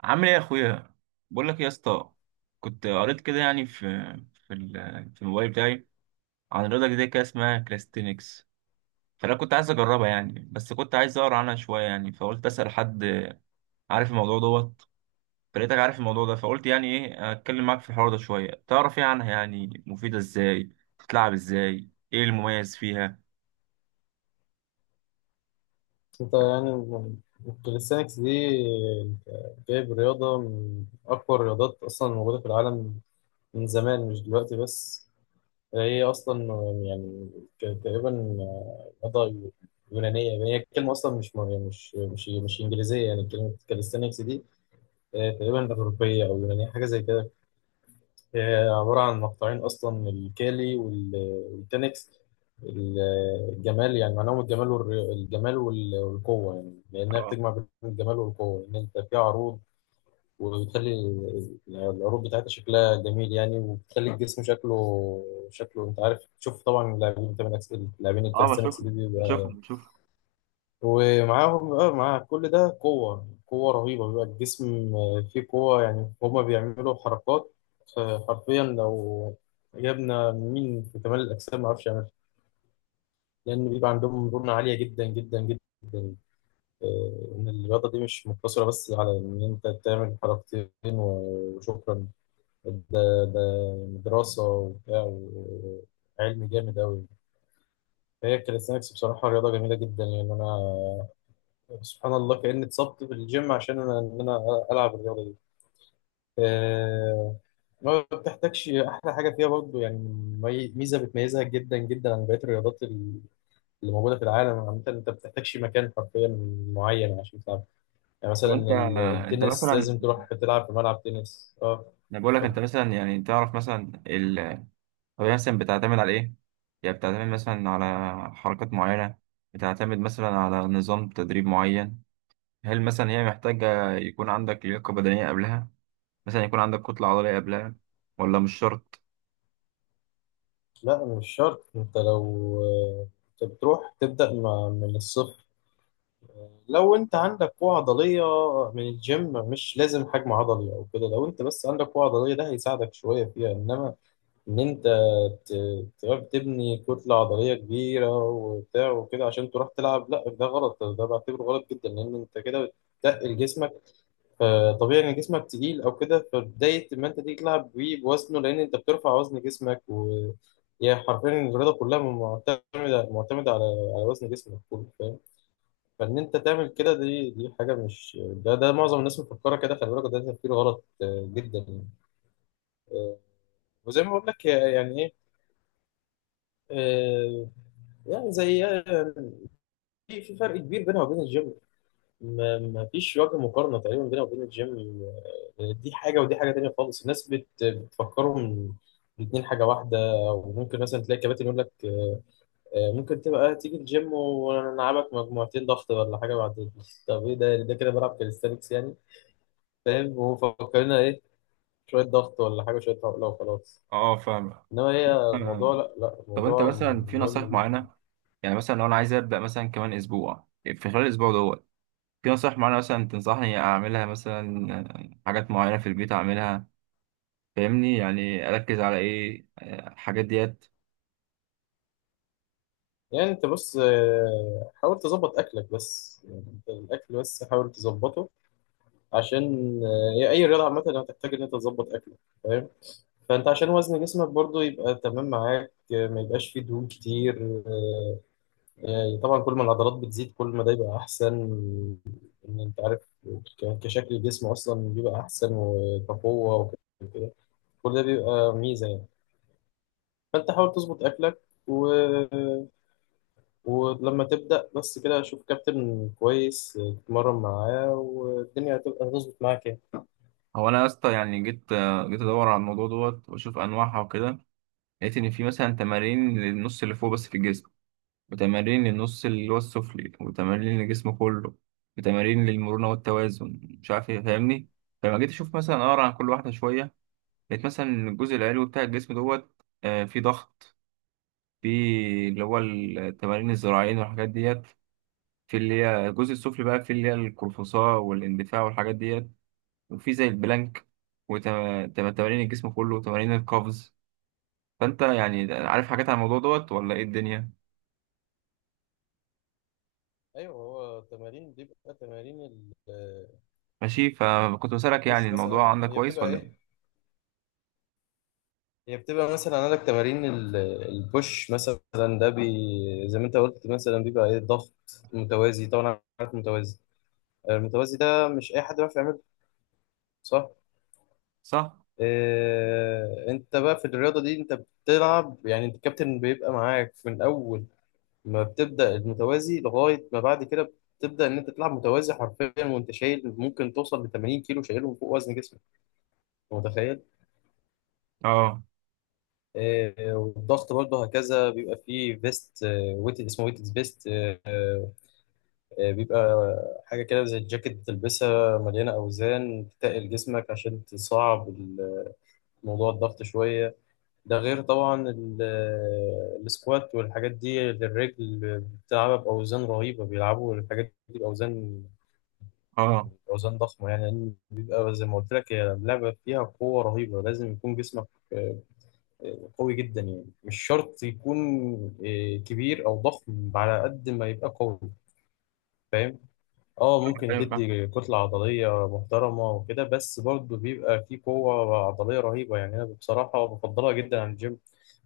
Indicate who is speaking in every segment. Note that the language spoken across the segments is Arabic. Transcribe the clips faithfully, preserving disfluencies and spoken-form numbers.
Speaker 1: عامل ايه يا اخويا؟ بقول لك يا اسطى، كنت قريت كده يعني في في ال- في الموبايل بتاعي عن رياضه جديده كده اسمها كلاستينكس. فانا كنت عايز اجربها يعني، بس كنت عايز اقرا عنها شويه يعني، فقلت اسال حد عارف الموضوع دوت. فلقيتك عارف الموضوع ده، فقلت يعني ايه، اتكلم معاك في الحوار ده شويه، تعرف ايه عنها؟ يعني مفيده ازاي؟ بتتلعب ازاي؟ ايه المميز فيها؟
Speaker 2: انت يعني الكاليستانكس دي جايب رياضة من أقوى الرياضات أصلا موجودة في العالم، من زمان مش دلوقتي بس. هي أصلا يعني ك- تقريبا رياضة يونانية، يعني هي الكلمة أصلا مش مش مش مش إنجليزية، يعني كلمة كاليستانكس دي آه، تقريبا أوروبية أو يونانية، حاجة زي كده. هي عبارة عن مقطعين أصلا، من الكالي وال- والتنكس. ال- الجمال، يعني معناهم الجمال والر- الجمال وال- والقوة، يعني لأنها
Speaker 1: اه.
Speaker 2: بتجمع بين الجمال والقوة، إن أنت فيها عروض، وبتخلي ال- العروض بتاعتها شكلها جميل يعني، وبتخلي الجسم شكله شكله أنت عارف تشوف. طبعا اللاعبين، أنت من أكس- اللاعبين
Speaker 1: اه
Speaker 2: الكاليستانكس
Speaker 1: بشوف.
Speaker 2: دي
Speaker 1: بشوف
Speaker 2: بيبقى
Speaker 1: بشوف
Speaker 2: ومعاهم، اه، مع كل ده قوة قوة رهيبة، بيبقى الجسم آه، فيه قوة، يعني هما بيعملوا حركات آه، حرفيا لو جبنا مين في كمال الأجسام معرفش يعملها، لأن بيبقى عندهم مرونة عالية جدا جدا جدا. آه، إن الرياضة دي مش مقتصرة بس على إن أنت تعمل حركتين و- وشكرا، ده ده دراسة وبتاع، وعلم جامد أوي. فهي الكاليستانكس بصراحة رياضة جميلة جدا يعني، أنا سبحان الله كأني اتصبت في الجيم عشان انا ان انا العب الرياضه دي. آه، ما بتحتاجش. احلى حاجه فيها برضو يعني، مي- ميزه بتميزها جدا جدا عن بقيه الرياضات ال- اللي موجوده في العالم عامه، انت ما بتحتاجش مكان حرفيا معين عشان تلعب. يعني
Speaker 1: طب
Speaker 2: مثلا
Speaker 1: انت
Speaker 2: ال-
Speaker 1: انت
Speaker 2: التنس
Speaker 1: مثلا،
Speaker 2: لازم تروح تلعب في ملعب تنس، اه.
Speaker 1: انا بقول لك،
Speaker 2: طب
Speaker 1: انت مثلا يعني تعرف مثلا؟ طب هي مثلا بتعتمد على إيه؟ يعني بتعتمد مثلا على حركات معينة؟ بتعتمد مثلا على نظام تدريب معين؟ هل مثلا هي محتاجة يكون عندك لياقة بدنية قبلها؟ مثلا يكون عندك كتلة عضلية قبلها، ولا مش شرط؟
Speaker 2: لا، مش شرط. انت لو آه، انت بتروح تبدا م- من الصفر، لو انت عندك قوة عضلية من الجيم، مش لازم حجم عضلي او كده، لو انت بس عندك قوة عضلية ده هيساعدك شوية فيها. انما ان انت ت- تعرف تبني كتلة عضلية كبيرة وبتاع وكده عشان تروح تلعب، لا ده غلط، ده بعتبره غلط جدا، لان انت كده بتتقل جسمك، فطبيعي ان جسمك تقيل او كده، فبداية ما انت تيجي تلعب بيه بوزنه، لان انت بترفع وزن جسمك. و هي حرفيا الرياضة كلها معتمدة معتمدة على على وزن جسمك كله، فاهم؟ فان انت تعمل كده، دي دي حاجه مش، ده ده معظم الناس مفكره كده، خلي بالك ده تفكير غلط آه، جدا يعني. آه، وزي ما بقول لك آه، يعني ايه، آه، يعني زي، آه، في في فرق كبير بينها وبين الجيم، ما ما فيش وجه مقارنه تقريبا بينها وبين الجيم. آه، دي حاجه ودي حاجه تانيه خالص، الناس بت بتفكرهم الاتنين حاجه واحده. وممكن مثلا تلاقي كباتن يقول لك آه، آه، ممكن تبقى تيجي الجيم ونلعبك مجموعتين ضغط ولا حاجه، بعد طب ايه؟ ده ده كده بلعب كاليستانكس يعني، فاهم؟ ومفكرينها ايه؟ شوية ضغط ولا حاجة شوية عقلة وخلاص.
Speaker 1: اه، فاهم.
Speaker 2: انما هي الموضوع
Speaker 1: آه،
Speaker 2: لا لا،
Speaker 1: طب انت
Speaker 2: الموضوع
Speaker 1: مثلا في
Speaker 2: مهم
Speaker 1: نصائح
Speaker 2: جدا.
Speaker 1: معينة؟ يعني مثلا لو انا عايز ابدأ مثلا كمان اسبوع، في خلال الاسبوع دوت في نصائح معينة مثلا تنصحني اعملها؟ مثلا آه، حاجات معينة في البيت اعملها، فاهمني؟ يعني اركز على ايه، آه، الحاجات ديت؟
Speaker 2: يعني انت بص، آه، حاول تظبط اكلك بس، يعني انت الاكل بس حاول تظبطه، عشان آه، هي اي رياضة عامة هتحتاج ان انت تظبط اكلك، فاهم؟ فانت عشان وزن جسمك برضو يبقى تمام معاك آه، ما يبقاش فيه دهون كتير آه، يعني طبعا كل ما العضلات بتزيد كل ما ده يبقى احسن، ان انت عارف ك- كشكل الجسم اصلا بيبقى احسن وكقوه وكده، كل ده بيبقى ميزه يعني. فانت حاول تظبط اكلك، و... ولما تبدا بس كده شوف كابتن كويس تتمرن معاه والدنيا هتبقى هتظبط معاك يعني.
Speaker 1: هو انا يا اسطى يعني جيت جيت ادور على الموضوع دوت واشوف انواعها وكده، لقيت ان في مثلا تمارين للنص اللي فوق بس في الجسم، وتمارين للنص اللي هو السفلي، وتمارين للجسم كله، وتمارين للمرونه والتوازن مش عارف ايه، فاهمني؟ فلما جيت اشوف مثلا اقرا عن كل واحده شويه، لقيت مثلا إن الجزء العلوي بتاع الجسم دوت آه، في ضغط، في اللي هو التمارين الذراعين والحاجات ديت، في اللي هي الجزء السفلي بقى في اللي هي القرفصاء والاندفاع والحاجات ديت، وفي زي البلانك، وتمارين الجسم كله، وتمارين القفز. فانت يعني عارف حاجات عن الموضوع دوت ولا ايه الدنيا؟
Speaker 2: ايوه، هو التمارين بيبقى تمارين البوش
Speaker 1: ماشي، فكنت بسألك يعني الموضوع
Speaker 2: مثلا.
Speaker 1: عندك
Speaker 2: هي
Speaker 1: كويس
Speaker 2: بتبقى
Speaker 1: ولا
Speaker 2: ايه؟
Speaker 1: ايه.
Speaker 2: هي بتبقى مثلا عندك تمارين ال- البوش مثلا، ده بي، زي ما انت قلت مثلا بيبقى ايه؟ ضغط متوازي طبعا، عارف متوازي؟ المتوازي ده مش اي حد بيعرف يعمله، صح؟
Speaker 1: صح.
Speaker 2: إيه؟ انت بقى في الرياضه دي انت بتلعب، يعني انت الكابتن بيبقى معاك من اول ما بتبدا المتوازي لغايه ما بعد كده، بتبدا ان انت تلعب متوازي حرفيا، وانت شايل ممكن توصل ل تمانين كيلو شايلهم فوق وزن جسمك، متخيل؟
Speaker 1: اه.
Speaker 2: إيه والضغط برضه هكذا بيبقى فيه فيست، ويت، اسمه ويت فيست، آه، بيبقى حاجة كده زي الجاكيت بتلبسها مليانة أوزان تتقل جسمك عشان تصعب ال- موضوع الضغط شوية. ده غير طبعا ال- آه، السكوات والحاجات دي للرجل، بتلعبها بأوزان رهيبة، بيلعبوا الحاجات دي بأوزان
Speaker 1: اه
Speaker 2: أوزان ضخمة يعني، لأن بيبقى زي ما قلت لك هي لعبة فيها قوة رهيبة، لازم يكون جسمك آه، آه، قوي جدا يعني، مش شرط يكون آه، كبير أو ضخم، على قد ما يبقى قوي، فاهم؟ اه، ممكن
Speaker 1: فاهم فاهم
Speaker 2: تدي كتلة عضلية محترمة وكده، بس برضه بيبقى فيه قوة عضلية رهيبة. يعني أنا بصراحة بفضلها جدا عن الجيم.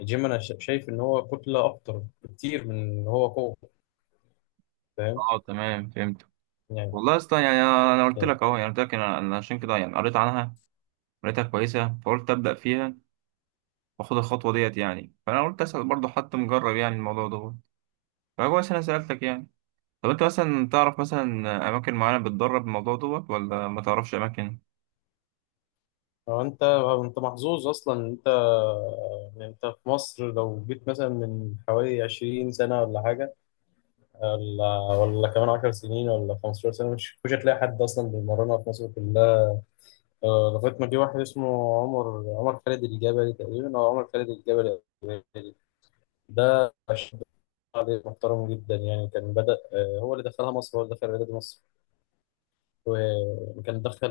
Speaker 2: الجيم أنا شا- شايف إن هو كتلة أكتر بكتير من إن هو قوة، فاهم؟
Speaker 1: اه تمام، فهمت.
Speaker 2: يعني
Speaker 1: والله اصلا يعني انا أنا قلت لك اهو، يعني قلت لك، انا أنا عشان كده يعني قريت عنها، قريتها كويسه فقلت ابدا فيها واخد الخطوه ديت يعني. فانا قلت اسال برضه حد مجرب يعني الموضوع دوت، فكويس انا سالتك يعني. طب انت مثلا تعرف مثلا اماكن معينه بتدرب الموضوع دوت، ولا ما تعرفش اماكن؟
Speaker 2: هو، أنت، أنت محظوظ أصلا إن أنت إن أنت في مصر. لو جيت مثلا من حوالي عشرين سنة ولا حاجة، ولا ولا كمان عشر سنين ولا خمسة عشر سنة، مش مش هتلاقي حد أصلا بيمرنها في مصر آه، لغاية ما جه واحد اسمه عمر عمر خالد الجبلي، تقريبا أو عمر خالد الجبلي، ده شاب عليه محترم جدا يعني. كان بدأ، آه، هو اللي دخلها مصر، هو اللي دخل رياضة مصر، وكان دخل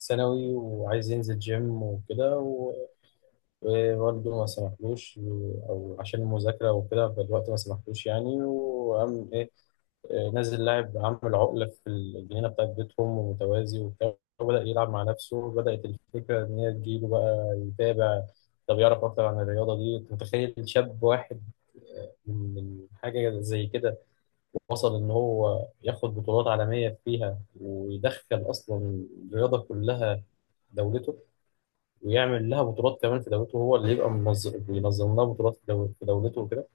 Speaker 2: ثانوي وعايز ينزل جيم وكده و- ووالده ما سمحلوش، أو عشان المذاكرة وكده، فالوقت ما سمحلوش يعني. وقام إيه، نازل لاعب عامل عقلة في الجنينة بتاعت بيتهم، ومتوازي وبتاع، وبدأ يلعب مع نفسه. بدأت الفكرة إن هي تجيله بقى يتابع، طب يعرف أكتر عن الرياضة دي. أنت متخيل شاب واحد آه، من من حاجة زي كده وصل إن هو ياخد بطولات عالمية فيها، ويدخل أصلا الرياضة كلها دولته، ويعمل لها بطولات كمان في دولته، هو اللي يبقى منظم بينظم لها بطولات في دول- في دولته وكده.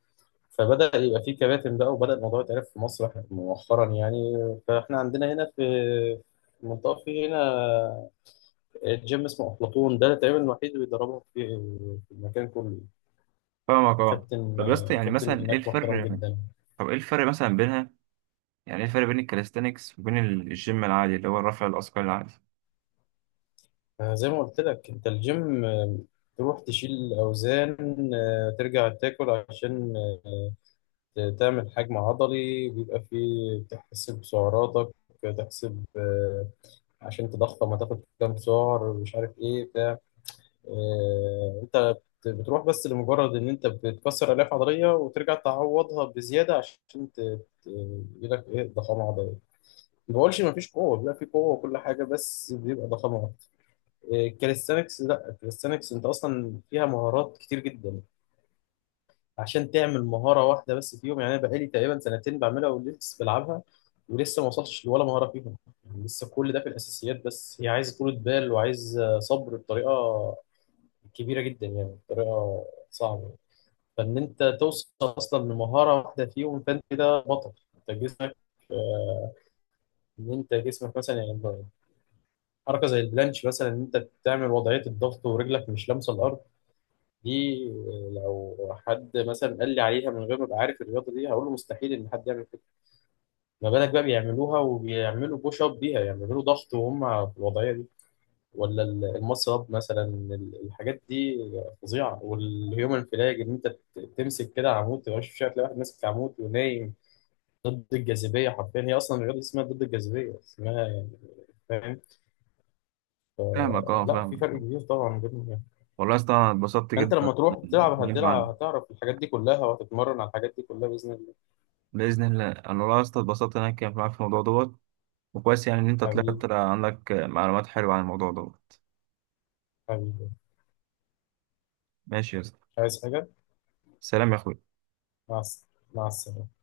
Speaker 2: فبدأ يبقى في كباتن بقى، وبدأ الموضوع يتعرف في مصر مؤخرا يعني. فاحنا عندنا هنا في في المنطقة في هنا جيم اسمه أفلاطون، ده تقريبا الوحيد اللي بيدربهم في في المكان كله.
Speaker 1: فاهمك، اه.
Speaker 2: كابتن،
Speaker 1: طب يا اسطى يعني
Speaker 2: كابتن
Speaker 1: مثلا ايه
Speaker 2: هناك محترم
Speaker 1: الفرق؟
Speaker 2: جدا.
Speaker 1: طب ايه الفرق مثلا بينها؟ يعني ايه الفرق بين الكاليستانكس وبين ال- الجيم العادي اللي هو الرفع الاثقال العادي؟
Speaker 2: زي ما قلت لك انت الجيم تروح تشيل أوزان، ترجع تاكل عشان تعمل حجم عضلي، بيبقى فيه تحسب سعراتك، تحسب آه، عشان تضخم هتاخد كام سعر مش عارف ايه بتاع. آه، انت بت- بتروح بس لمجرد ان انت بتكسر الياف عضليه وترجع تعوضها بزياده عشان ت- ت- يجيلك ايه ضخامه عضليه. ما بقولش ما فيش قوه، بيبقى في قوه وكل حاجه، بس بيبقى ضخامه اكتر. الكاليستانكس لا، الكاليستانكس انت اصلا فيها مهارات كتير جدا، عشان تعمل مهارة واحدة بس فيهم. يعني أنا بقالي تقريبا سنتين بعملها ولسه بلعبها، ولسه ما وصلتش لولا مهارة فيهم، يعني لسه كل ده في الأساسيات بس. هي عايزة طولة بال، وعايزة صبر بطريقة كبيرة جدا، يعني بطريقة صعبة. فإن أنت توصل أصلا لمهارة واحدة فيهم، فأنت كده بطل. أنت جسمك آه، إن أنت جسمك مثلا يعني، حركة زي البلانش مثلا، إن أنت تعمل وضعية الضغط ورجلك مش لامسة الأرض، دي لو حد مثلا قال لي عليها من غير ما ابقى عارف الرياضه دي، هقول له مستحيل ان حد يعمل كده. ما بالك بقى بيعملوها وبيعملوا بوش اب بيها، يعملوا ضغط وهم في الوضعيه دي، ولا ال- المص اب مثلا، ال- الحاجات دي فظيعه. والهيومن فلاج ان انت ت- تمسك كده عمود، تبقى مش شايف، تلاقي واحد ماسك عمود ونايم ضد الجاذبيه، حرفيا هي اصلا الرياضه دي اسمها ضد الجاذبيه اسمها يعني، فاهم؟
Speaker 1: فاهمك، اه،
Speaker 2: لا في
Speaker 1: فاهمك.
Speaker 2: فرق كبير طبعا بينهم يعني.
Speaker 1: والله يا اسطى انا اتبسطت
Speaker 2: فانت
Speaker 1: جدا
Speaker 2: لما تروح تلعب
Speaker 1: بالكلام معاك.
Speaker 2: هتلعب، هتعرف الحاجات دي كلها، وهتتمرن على الحاجات دي كلها باذن الله.
Speaker 1: باذن الله. انا والله يا اسطى اتبسطت ان انا اتكلمت معاك في الموضوع دوت، وكويس يعني ان انت طلعت
Speaker 2: حبيبي،
Speaker 1: طلع عندك معلومات حلوه عن الموضوع دوت.
Speaker 2: حبيبي.
Speaker 1: ماشي يا اسطى.
Speaker 2: عايز حاجة؟
Speaker 1: سلام يا اخوي.
Speaker 2: مع الس- مع السلامة.